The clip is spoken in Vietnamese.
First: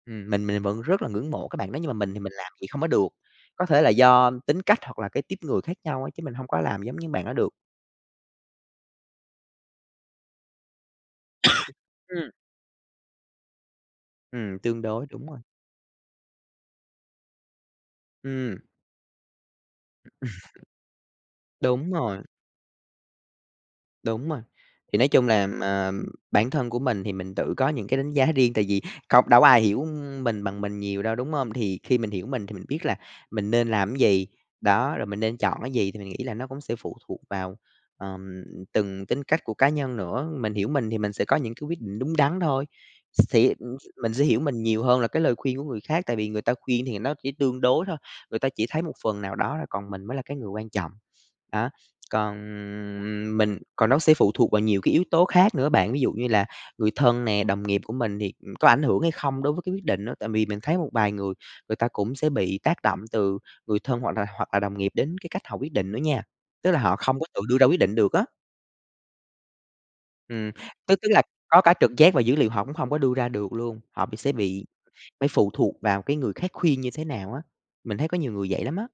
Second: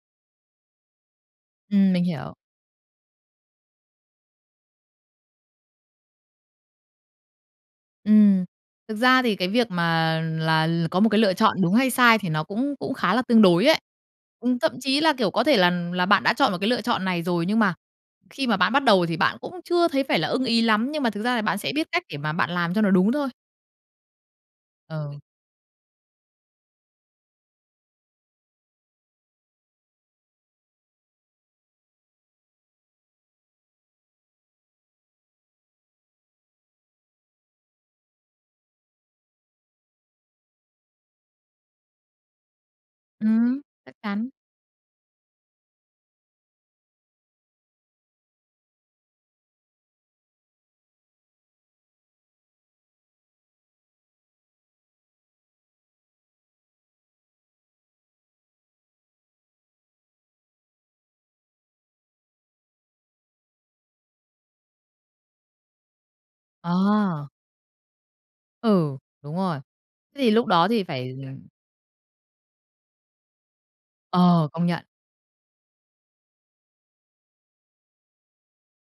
Ừm, mình mình vẫn rất là ngưỡng mộ cái bạn đó nhưng mà Ừm, mình mình thì hiểu. mình làm vậy không có được, có thể là do tính cách hoặc là cái típ người khác nhau á chứ mình hông có làm giống như bạn đó được. Ừm. Thực ra thì cái việc mà là l có một cái lựa chọn đúng hay sai thì Ừm. nó cũng cũng khá là tương đối ấy. Ừm, Ừm, thậm tương chí đối, là, đúng kiểu, rồi. có thể là là bạn đã chọn một cái lựa chọn này rồi nhưng mà khi mà Ừm. bạn bắt đầu thì bạn cũng chưa thấy phải là ưng ý lắm, nhưng mà thực ra là bạn sẽ biết Đúng cách để rồi. mà bạn làm cho nó đúng thôi. Đúng rồi. Thì nói Ờ. chung là, ờ, bản thân của mình thì mình tự có những cái đánh giá riêng, tại vì không đâu có ai hiểu mình bằng mình nhiều đâu, đúng hông? Thì khi mình hiểu mình thì mình biết là mình nên làm cái gì, đó, rồi mình nên chọn cái gì thì mình nghĩ là nó cũng sẽ phụ thuộc vào, ờm, từng tính cách của cá nhân nữa. Mình hiểu mình thì mình sẽ có những cái quyết định đúng đắn thôi, xì Ừm, ừm, chắc mình sẽ chắn. hiểu mình nhiều hơn là cái lời khuyên của người khác, tại vì người ta khuyên thì nó chỉ tương đối thôi, người ta chỉ thấy một phần nào đó thôi, còn mình mới là cái người quan trọng. Đó, còn mình còn nó sẽ phụ thuộc vào nhiều cái yếu tố khác nữa bạn, ví dụ như là người thân nè, đồng nghiệp của mình thì, ừm, có ảnh hưởng hay không đối với cái quyết định đó. Tại vì mình thấy một vài người, người ta cũng sẽ bị tác động từ người thân hoặc là hoặc là đồng nghiệp đến cái cách họ quyết định nữa nha, tức là họ không có À! tự đưa ra quyết định được á. Ừ, đúng rồi. Thế thì lúc Ừm, đó thì tức tức phải là có cả trực giác và dữ liệu họ cũng hông có đưa ra được luôn, họ bị sẽ Ờ, công bị nhận. phải phụ thuộc vào cái người khác khuyên như thế nào á. Mình thấy có nhiều người vậy lắm á.